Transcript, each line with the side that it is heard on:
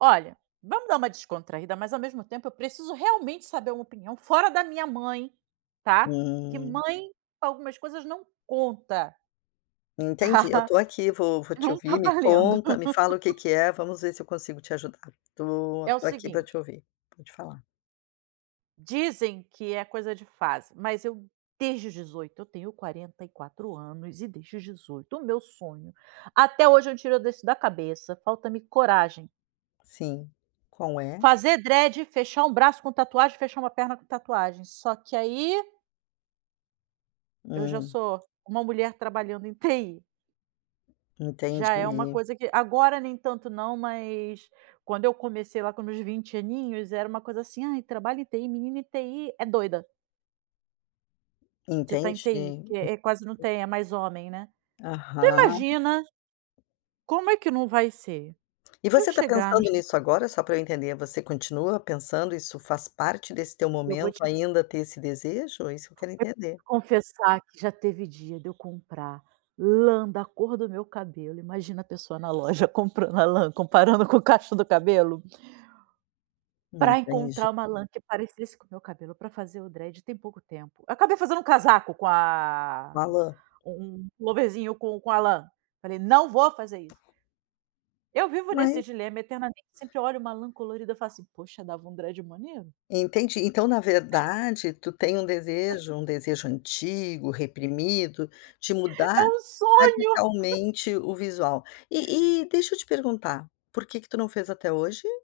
right: Olha, vamos dar uma descontraída, mas ao mesmo tempo eu preciso realmente saber uma opinião fora da minha mãe, tá? Porque
left: Hum.
right: mãe, pra algumas coisas não conta.
left: Entendi, eu
right: Tá?
left: estou aqui. Vou vou te
right: Não está
left: ouvir. Me
right: valendo.
left: conta, me fala o que que é. Vamos ver se eu consigo te ajudar. Estou
right: É o
left: estou aqui para te
right: seguinte
left: ouvir. Pode falar.
right: dizem que é coisa de fase. Mas eu desde os 18 eu tenho 44 anos, e, desde os 18, o meu sonho até hoje eu não tiro disso da cabeça. Falta-me coragem.
left: Sim, qual é?
right: Fazer dread, fechar um braço com tatuagem, fechar uma perna com tatuagem. Só que, aí eu já
left: Hum.
right: sou uma mulher trabalhando em TI. Já é uma
left: Entendi.
right: coisa que agora nem tanto não, mas, quando eu comecei lá com os meus 20 aninhos era uma coisa assim: "Ai, trabalha em TI, menina em TI é doida" "de estar em
left: Entendi.
right: TI", porque, é, quase não tem, é mais homem, né? Então,
left: Aham.
right: imagina, como é que não vai ser
left: E
right: eu
left: você está
right: chegar no
left: pensando
right: escri
left: nisso agora, só para eu entender? Você continua pensando? Isso faz parte desse teu
right: Eu vou
left: momento
right: te
left: ainda ter esse desejo? É isso que
right: vou
left: eu quero
right: te
left: entender.
right: confessar que já teve dia de eu comprar lã da cor do meu cabelo. Imagina a pessoa na loja comprando a lã, comparando com o cacho do cabelo para
left: Entendi.
right: encontrar uma lã que parecesse com o meu cabelo para fazer o dread tem pouco tempo. Eu acabei fazendo um casaco com a
left: Uma lã.
right: um um pulloverzinho com com a lã. Falei: "Não vou fazer isso". Eu vivo
left: Ma
right: nesse dilema eternamente: sempre olho uma lã colorida e falo assim: "Poxa, dava um dread maneiro".
left: Entendi. Então, na verdade, tu tem um desejo, um desejo antigo, reprimido, de
right: É
left: mudar
right: um sonho.
left: radicalmente o visual. E e deixa eu te perguntar, por que que tu não fez até hoje?